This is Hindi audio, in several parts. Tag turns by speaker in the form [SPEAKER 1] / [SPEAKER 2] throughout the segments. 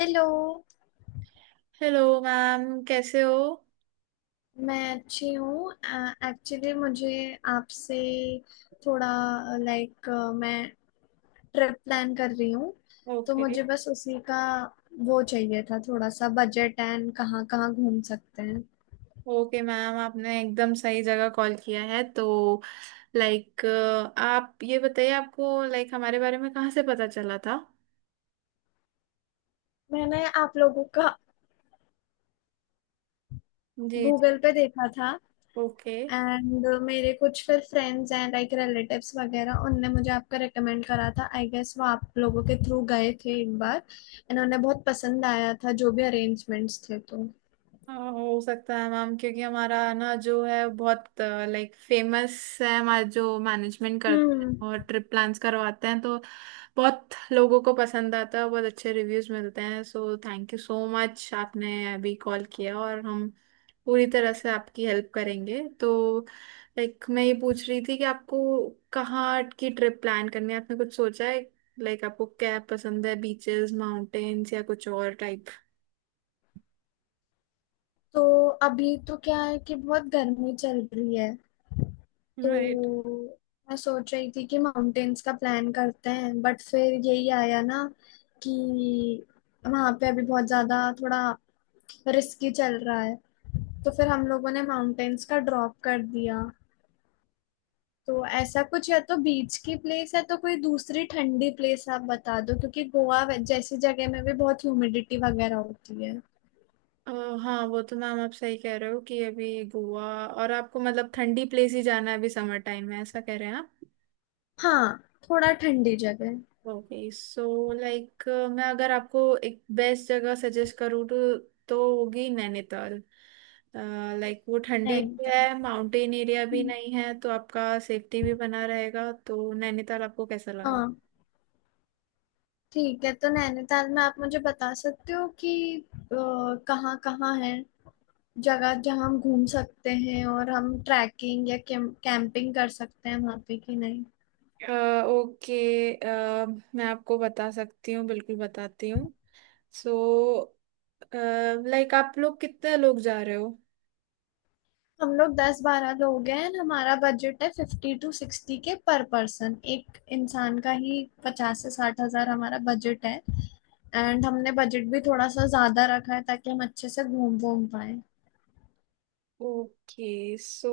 [SPEAKER 1] हेलो।
[SPEAKER 2] हेलो मैम कैसे हो।
[SPEAKER 1] मैं अच्छी हूँ। एक्चुअली मुझे आपसे थोड़ा लाइक मैं ट्रिप प्लान कर रही हूँ। तो
[SPEAKER 2] ओके
[SPEAKER 1] मुझे बस उसी का वो चाहिए था थोड़ा सा बजट एंड कहाँ कहाँ घूम सकते हैं।
[SPEAKER 2] ओके मैम आपने एकदम सही जगह कॉल किया है तो लाइक आप ये बताइए आपको लाइक हमारे बारे में कहाँ से पता चला था।
[SPEAKER 1] मैंने आप लोगों का
[SPEAKER 2] जी जी।
[SPEAKER 1] गूगल पे देखा था।
[SPEAKER 2] ओके।
[SPEAKER 1] एंड मेरे कुछ फिर फ्रेंड्स एंड लाइक रिलेटिव्स वगैरह उनने मुझे आपका रिकमेंड करा था, आई गेस वो आप लोगों के थ्रू गए थे एक बार। इन्होंने बहुत पसंद आया था जो भी अरेंजमेंट्स थे तो
[SPEAKER 2] हाँ, हो सकता है मैम क्योंकि हमारा ना जो है बहुत लाइक फेमस है हमारा जो मैनेजमेंट करते हैं
[SPEAKER 1] हम्म।
[SPEAKER 2] और ट्रिप प्लान्स करवाते हैं तो बहुत लोगों को पसंद आता है बहुत अच्छे रिव्यूज मिलते हैं। So thank you so much आपने अभी कॉल किया और हम पूरी तरह से आपकी हेल्प करेंगे। तो लाइक मैं ये पूछ रही थी कि आपको कहाँ की ट्रिप प्लान करनी है आपने कुछ सोचा है। लाइक आपको क्या पसंद है बीचेस माउंटेन्स या कुछ और
[SPEAKER 1] तो अभी तो क्या है कि बहुत गर्मी चल रही है,
[SPEAKER 2] टाइप।
[SPEAKER 1] तो मैं सोच रही थी कि माउंटेन्स का प्लान करते हैं बट फिर यही आया ना कि वहां पे अभी बहुत ज्यादा थोड़ा रिस्की चल रहा है, तो फिर हम लोगों ने माउंटेन्स का ड्रॉप कर दिया। तो ऐसा कुछ या तो बीच की प्लेस है तो कोई दूसरी ठंडी प्लेस आप बता दो क्योंकि गोवा जैसी जगह में भी बहुत ह्यूमिडिटी वगैरैन होती है।
[SPEAKER 2] अ, हाँ वो तो मैम आप सही कह रहे हो कि अभी गोवा। और आपको मतलब ठंडी प्लेस ही जाना है अभी समर टाइम में ऐसा कह रहे हैं आप।
[SPEAKER 1] हाँ, थोड़ा ठंडी जगह।
[SPEAKER 2] ओके सो लाइक मैं अगर आपको एक बेस्ट जगह सजेस्ट करूँ तो होगी नैनीताल। लाइक वो ठंडी भी
[SPEAKER 1] नैनीताल।
[SPEAKER 2] है माउंटेन एरिया भी
[SPEAKER 1] हम्म,
[SPEAKER 2] नहीं है तो आपका सेफ्टी भी बना रहेगा तो नैनीताल आपको कैसा लगा।
[SPEAKER 1] हाँ, ठीक है तो नैनीताल में आप मुझे बता सकते हो कि अ, कहाँ कहाँ है जगह जहाँ हम घूम सकते हैं और हम ट्रैकिंग या कैंपिंग कर सकते हैं वहाँ पे कि नहीं।
[SPEAKER 2] ओके। अ, मैं आपको बता सकती हूँ बिल्कुल बताती हूँ। सो लाइक आप लोग कितने लोग जा रहे हो।
[SPEAKER 1] हम लोग 10-12 लोग हैं and हमारा बजट है 50 to 60 K पर पर्सन, एक इंसान का ही 50 से 60 हजार हमारा बजट है। एंड हमने बजट भी थोड़ा सा ज्यादा रखा है ताकि हम अच्छे से घूम घूम पाए।
[SPEAKER 2] ओके सो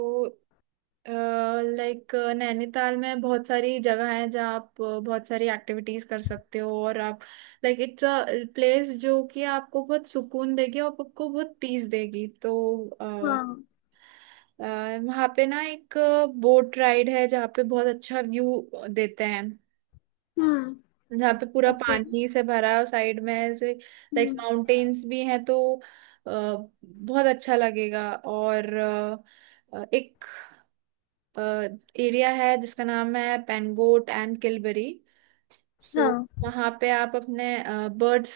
[SPEAKER 2] लाइक नैनीताल में बहुत सारी जगह है जहाँ आप बहुत सारी एक्टिविटीज कर सकते हो और आप लाइक इट्स अ प्लेस जो कि आपको बहुत सुकून देगी और आपको बहुत पीस देगी। तो अ,
[SPEAKER 1] हाँ।
[SPEAKER 2] वहाँ पे ना एक बोट राइड है जहाँ पे बहुत अच्छा व्यू देते हैं।
[SPEAKER 1] हम्म।
[SPEAKER 2] जहाँ पे पूरा
[SPEAKER 1] ओके।
[SPEAKER 2] पानी से भरा है और साइड में ऐसे लाइक
[SPEAKER 1] हम्म।
[SPEAKER 2] माउंटेन्स भी हैं तो अ, बहुत अच्छा लगेगा। और एक एरिया है जिसका नाम है पेनगोट एंड किलबरी। सो
[SPEAKER 1] हाँ।
[SPEAKER 2] वहाँ पे आप अपने बर्ड्स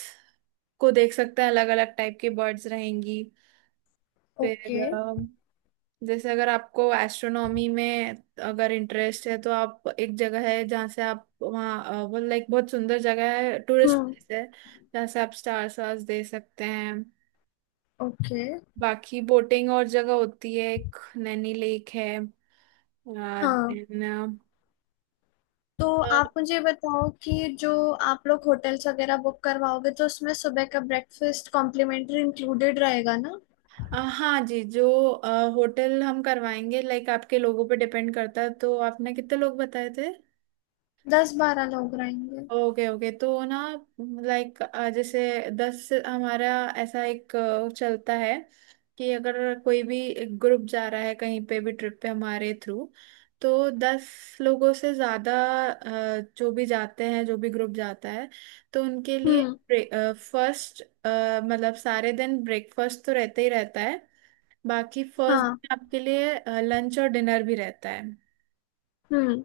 [SPEAKER 2] को देख सकते हैं अलग अलग टाइप के बर्ड्स रहेंगी।
[SPEAKER 1] ओके।
[SPEAKER 2] फिर जैसे अगर आपको एस्ट्रोनॉमी में अगर इंटरेस्ट है तो आप एक जगह है जहाँ से आप वहाँ वो लाइक बहुत सुंदर जगह है टूरिस्ट
[SPEAKER 1] हम्म।
[SPEAKER 2] प्लेस है जहाँ से आप स्टार्स वार्स दे सकते हैं।
[SPEAKER 1] ओके।
[SPEAKER 2] बाकी बोटिंग और जगह होती है एक नैनी लेक है
[SPEAKER 1] हाँ,
[SPEAKER 2] देन
[SPEAKER 1] तो आप मुझे बताओ कि जो आप लोग होटल्स वगैरह बुक करवाओगे तो उसमें सुबह का ब्रेकफास्ट कॉम्प्लीमेंट्री इंक्लूडेड रहेगा ना।
[SPEAKER 2] हाँ जी जो अ, होटल हम करवाएंगे लाइक आपके लोगों पे डिपेंड करता है तो आपने कितने लोग बताए थे।
[SPEAKER 1] 10-12 लोग रहेंगे।
[SPEAKER 2] ओके ओके तो ना लाइक जैसे 10 से हमारा ऐसा एक चलता है कि अगर कोई भी ग्रुप जा रहा है कहीं पे भी ट्रिप पे हमारे थ्रू तो 10 लोगों से ज़्यादा जो भी जाते हैं जो भी ग्रुप जाता है तो उनके लिए
[SPEAKER 1] हम्म।
[SPEAKER 2] फर्स्ट मतलब सारे दिन ब्रेकफास्ट तो रहता ही रहता है बाकी फर्स्ट
[SPEAKER 1] हाँ।
[SPEAKER 2] डे आपके लिए लंच और डिनर भी रहता है।
[SPEAKER 1] हम्म।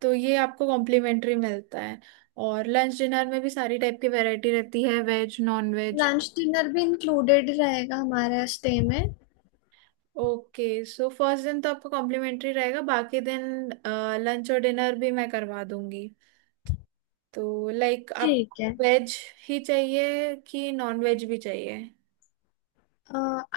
[SPEAKER 2] तो ये आपको कॉम्प्लीमेंट्री मिलता है और लंच डिनर में भी सारी टाइप की वैरायटी रहती है veg non veg.
[SPEAKER 1] Lunch dinner भी इंक्लूडेड रहेगा हमारे स्टे में।
[SPEAKER 2] ओके सो फर्स्ट दिन तो आपको कॉम्प्लीमेंट्री रहेगा बाकी दिन लंच और डिनर भी मैं करवा दूंगी। तो लाइक आप
[SPEAKER 1] ठीक है।
[SPEAKER 2] वेज ही चाहिए कि नॉन वेज भी चाहिए।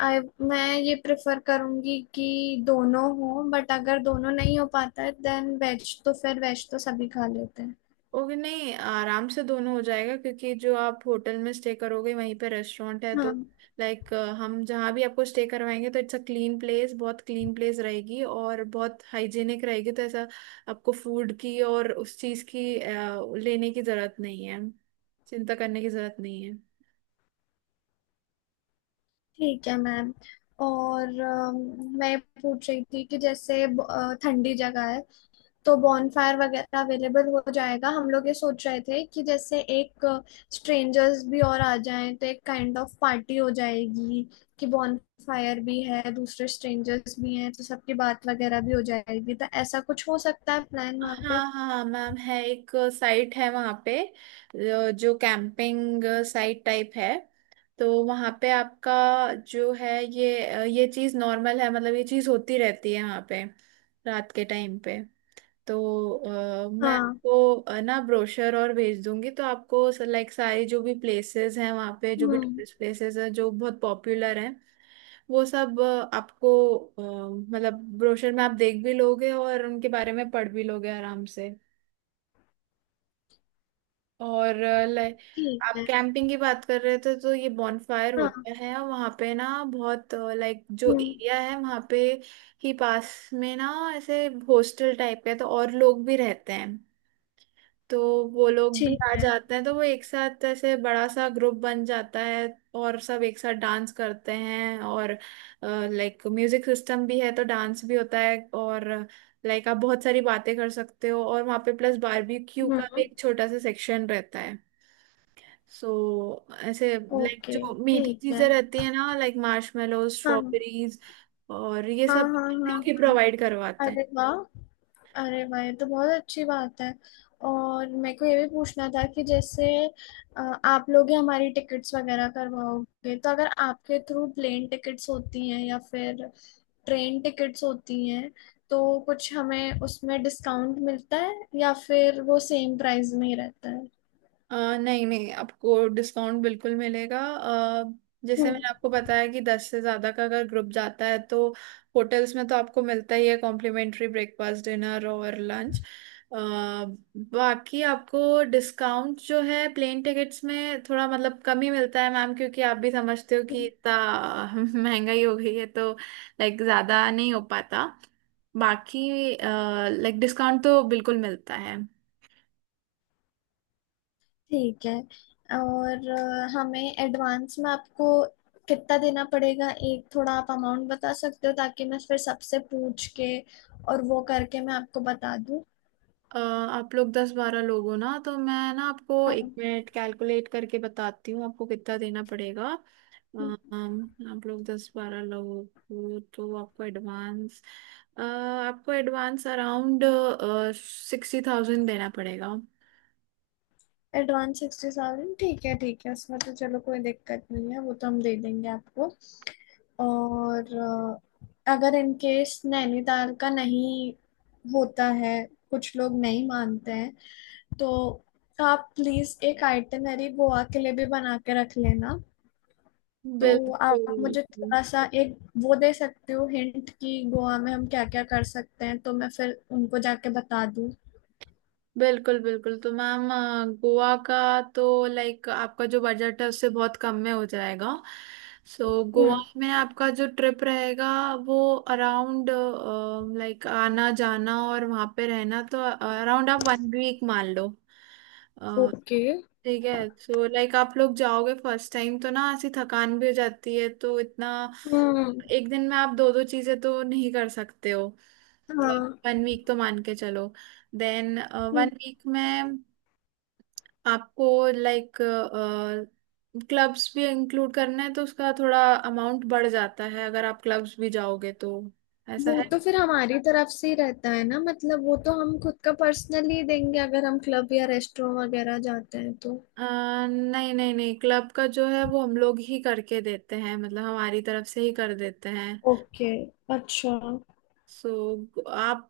[SPEAKER 1] आई मैं ये प्रेफर करूंगी कि दोनों हो बट अगर दोनों नहीं हो पाता है देन वेज, तो फिर वेज तो सभी खा लेते हैं।
[SPEAKER 2] ओके नहीं आराम से दोनों हो जाएगा क्योंकि जो आप होटल में स्टे करोगे वहीं पे रेस्टोरेंट है। तो
[SPEAKER 1] हाँ,
[SPEAKER 2] लाइक हम जहाँ भी आपको स्टे करवाएंगे तो इट्स अ क्लीन प्लेस बहुत क्लीन प्लेस रहेगी और बहुत हाइजीनिक रहेगी। तो ऐसा आपको फूड की और उस चीज़ की लेने की ज़रूरत नहीं है चिंता करने की ज़रूरत नहीं है।
[SPEAKER 1] ठीक है मैम। और मैं पूछ रही थी कि जैसे ठंडी जगह है तो बॉनफायर वगैरह अवेलेबल हो जाएगा। हम लोग ये सोच रहे थे कि जैसे एक स्ट्रेंजर्स भी और आ जाएं तो एक काइंड ऑफ पार्टी हो जाएगी कि बॉनफायर भी है दूसरे स्ट्रेंजर्स भी हैं तो सबकी बात वगैरह भी हो जाएगी, तो ऐसा कुछ हो सकता है प्लान वहाँ पे।
[SPEAKER 2] हाँ हाँ मैम है एक साइट है वहाँ पे जो जो कैंपिंग साइट टाइप है। तो वहाँ पे आपका जो है ये चीज़ नॉर्मल है मतलब ये चीज़ होती रहती है वहाँ पे रात के टाइम पे। तो मैं
[SPEAKER 1] हाँ।
[SPEAKER 2] आपको ना ब्रोशर और भेज दूंगी तो आपको लाइक सारी जो भी प्लेसेस हैं वहाँ पे जो भी
[SPEAKER 1] हम्म।
[SPEAKER 2] टूरिस्ट प्लेसेस हैं जो बहुत पॉपुलर हैं वो सब आपको मतलब ब्रोशर में आप देख भी लोगे और उनके बारे में पढ़ भी लोगे आराम से। और लाइक
[SPEAKER 1] ठीक
[SPEAKER 2] आप
[SPEAKER 1] है।
[SPEAKER 2] कैंपिंग की बात कर रहे थे तो ये बॉनफायर
[SPEAKER 1] हाँ।
[SPEAKER 2] होता है वहाँ पे ना बहुत लाइक जो
[SPEAKER 1] हम्म।
[SPEAKER 2] एरिया है वहाँ पे ही पास में ना ऐसे हॉस्टल टाइप है तो और लोग भी रहते हैं। तो वो लोग भी
[SPEAKER 1] ठीक
[SPEAKER 2] आ
[SPEAKER 1] है।
[SPEAKER 2] जाते हैं तो वो एक साथ ऐसे बड़ा सा ग्रुप बन जाता है और सब एक साथ डांस करते हैं। और लाइक म्यूजिक सिस्टम भी है तो डांस भी होता है और लाइक आप बहुत सारी बातें कर सकते हो। और वहाँ पे प्लस बारबेक्यू का भी
[SPEAKER 1] हम्म।
[SPEAKER 2] एक छोटा सा सेक्शन रहता है। सो ऐसे लाइक
[SPEAKER 1] ओके।
[SPEAKER 2] जो मीठी
[SPEAKER 1] ठीक है।
[SPEAKER 2] चीजें रहती है ना लाइक मार्शमेलो
[SPEAKER 1] हाँ
[SPEAKER 2] स्ट्रॉबेरीज और ये
[SPEAKER 1] हाँ
[SPEAKER 2] सब
[SPEAKER 1] हाँ
[SPEAKER 2] हम
[SPEAKER 1] हाँ।
[SPEAKER 2] लोग ही
[SPEAKER 1] हाँ।
[SPEAKER 2] प्रोवाइड करवाते हैं।
[SPEAKER 1] अरे वाह! अरे वाह, ये तो बहुत अच्छी बात है। और मेरे को ये भी पूछना था कि जैसे आप लोग ही हमारी टिकट्स वगैरह करवाओगे तो अगर आपके थ्रू प्लेन टिकट्स होती हैं या फिर ट्रेन टिकट्स होती हैं तो कुछ हमें उसमें डिस्काउंट मिलता है या फिर वो सेम प्राइस में ही रहता है।
[SPEAKER 2] नहीं नहीं आपको डिस्काउंट बिल्कुल मिलेगा। जैसे
[SPEAKER 1] हम्म।
[SPEAKER 2] मैंने आपको बताया कि 10 से ज़्यादा का अगर ग्रुप जाता है तो होटल्स में तो आपको मिलता ही है कॉम्प्लीमेंट्री ब्रेकफास्ट डिनर और लंच। बाकी आपको डिस्काउंट जो है प्लेन टिकट्स में थोड़ा मतलब कम ही मिलता है मैम क्योंकि आप भी समझते हो कि इतना महंगाई हो गई है तो लाइक ज़्यादा नहीं हो पाता। बाकी लाइक डिस्काउंट तो बिल्कुल मिलता है।
[SPEAKER 1] ठीक है। और हमें एडवांस में आपको कितना देना पड़ेगा, एक थोड़ा आप अमाउंट बता सकते हो ताकि मैं फिर सबसे पूछ के और वो करके मैं आपको बता दूँ।
[SPEAKER 2] आप लोग 10-12 लोग हो ना तो मैं ना आपको एक
[SPEAKER 1] हाँ।
[SPEAKER 2] मिनट कैलकुलेट करके बताती हूँ आपको कितना देना पड़ेगा। अ, अम, आप लोग 10-12 लोग हो तो आपको एडवांस आपको एडवांस अराउंड 60,000 देना पड़ेगा।
[SPEAKER 1] एडवांस 60,000, ठीक है, ठीक है उसमें तो चलो कोई दिक्कत नहीं है, वो तो हम दे देंगे आपको। और अगर इन केस नैनीताल का नहीं होता है, कुछ लोग नहीं मानते हैं, तो आप प्लीज एक आइटनरी गोवा के लिए भी बना के रख लेना। तो आप
[SPEAKER 2] बिल्कुल
[SPEAKER 1] मुझे थोड़ा सा एक वो दे सकते हो हिंट कि गोवा में हम क्या क्या कर सकते हैं तो मैं फिर उनको जाके बता दूं।
[SPEAKER 2] बिल्कुल बिल्कुल तो मैम गोवा का तो लाइक आपका जो बजट है उससे बहुत कम में हो जाएगा। सो गोवा
[SPEAKER 1] हम्म।
[SPEAKER 2] में आपका जो ट्रिप रहेगा वो अराउंड लाइक आना जाना और वहाँ पे रहना तो अराउंड आप 1 वीक मान लो। अ,
[SPEAKER 1] ओके।
[SPEAKER 2] ठीक है सो लाइक आप लोग जाओगे फर्स्ट टाइम तो ना ऐसी थकान भी हो जाती है तो इतना
[SPEAKER 1] हम्म।
[SPEAKER 2] एक दिन में आप दो दो चीज़ें तो नहीं कर सकते हो। तो
[SPEAKER 1] हाँ।
[SPEAKER 2] 1 वीक तो मान के चलो। Then one
[SPEAKER 1] hmm.
[SPEAKER 2] वीक में आपको लाइक क्लब्स भी इंक्लूड करना है तो उसका थोड़ा अमाउंट बढ़ जाता है अगर आप क्लब्स भी जाओगे तो। ऐसा
[SPEAKER 1] वो
[SPEAKER 2] है
[SPEAKER 1] तो फिर हमारी तरफ से ही रहता है ना, मतलब वो तो हम खुद का पर्सनली देंगे अगर हम क्लब या रेस्टोरेंट वगैरह जाते हैं तो।
[SPEAKER 2] अ, नहीं नहीं नहीं क्लब का जो है वो हम लोग ही करके देते हैं मतलब हमारी तरफ से ही कर देते हैं।
[SPEAKER 1] ओके। अच्छा।
[SPEAKER 2] सो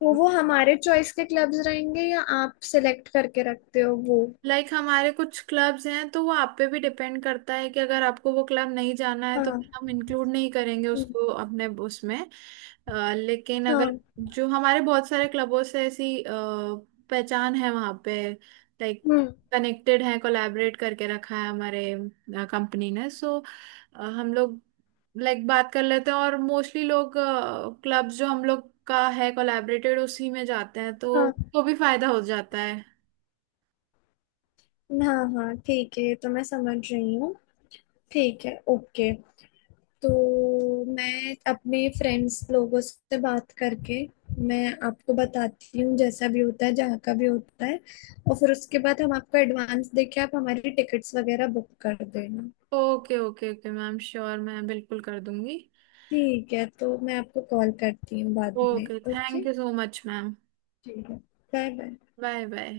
[SPEAKER 1] तो वो हमारे चॉइस के क्लब्स रहेंगे या आप सिलेक्ट करके रखते हो वो?
[SPEAKER 2] लाइक हमारे कुछ क्लब्स हैं तो वो आप पे भी डिपेंड करता है कि अगर आपको वो क्लब नहीं जाना है तो
[SPEAKER 1] हाँ।
[SPEAKER 2] फिर हम इंक्लूड नहीं करेंगे
[SPEAKER 1] हम्म,
[SPEAKER 2] उसको अपने उसमें। लेकिन अगर
[SPEAKER 1] हाँ।
[SPEAKER 2] जो हमारे बहुत सारे क्लबों से ऐसी पहचान है वहाँ पे लाइक
[SPEAKER 1] हम्म।
[SPEAKER 2] कनेक्टेड है कोलैबोरेट करके रखा है हमारे कंपनी ने। सो हम लोग लाइक बात कर लेते हैं और मोस्टली लोग क्लब्स जो हम लोग का है कोलैबोरेटेड उसी में जाते हैं तो
[SPEAKER 1] हाँ
[SPEAKER 2] तो भी फायदा हो जाता है।
[SPEAKER 1] हाँ हाँ, ठीक है, ये तो मैं समझ रही हूँ। ठीक है, ओके। तो मैं अपने फ्रेंड्स लोगों से बात करके मैं आपको बताती हूँ जैसा भी होता है जहाँ का भी होता है। और फिर उसके बाद हम आपको एडवांस देके आप हमारी टिकट्स वगैरह बुक कर देना।
[SPEAKER 2] Okay okay okay ma'am sure मैं बिल्कुल कर दूंगी।
[SPEAKER 1] ठीक है, तो मैं आपको कॉल करती हूँ बाद में।
[SPEAKER 2] Okay
[SPEAKER 1] okay.
[SPEAKER 2] Thank you so much ma'am.
[SPEAKER 1] ठीक है, बाय बाय।
[SPEAKER 2] Bye bye.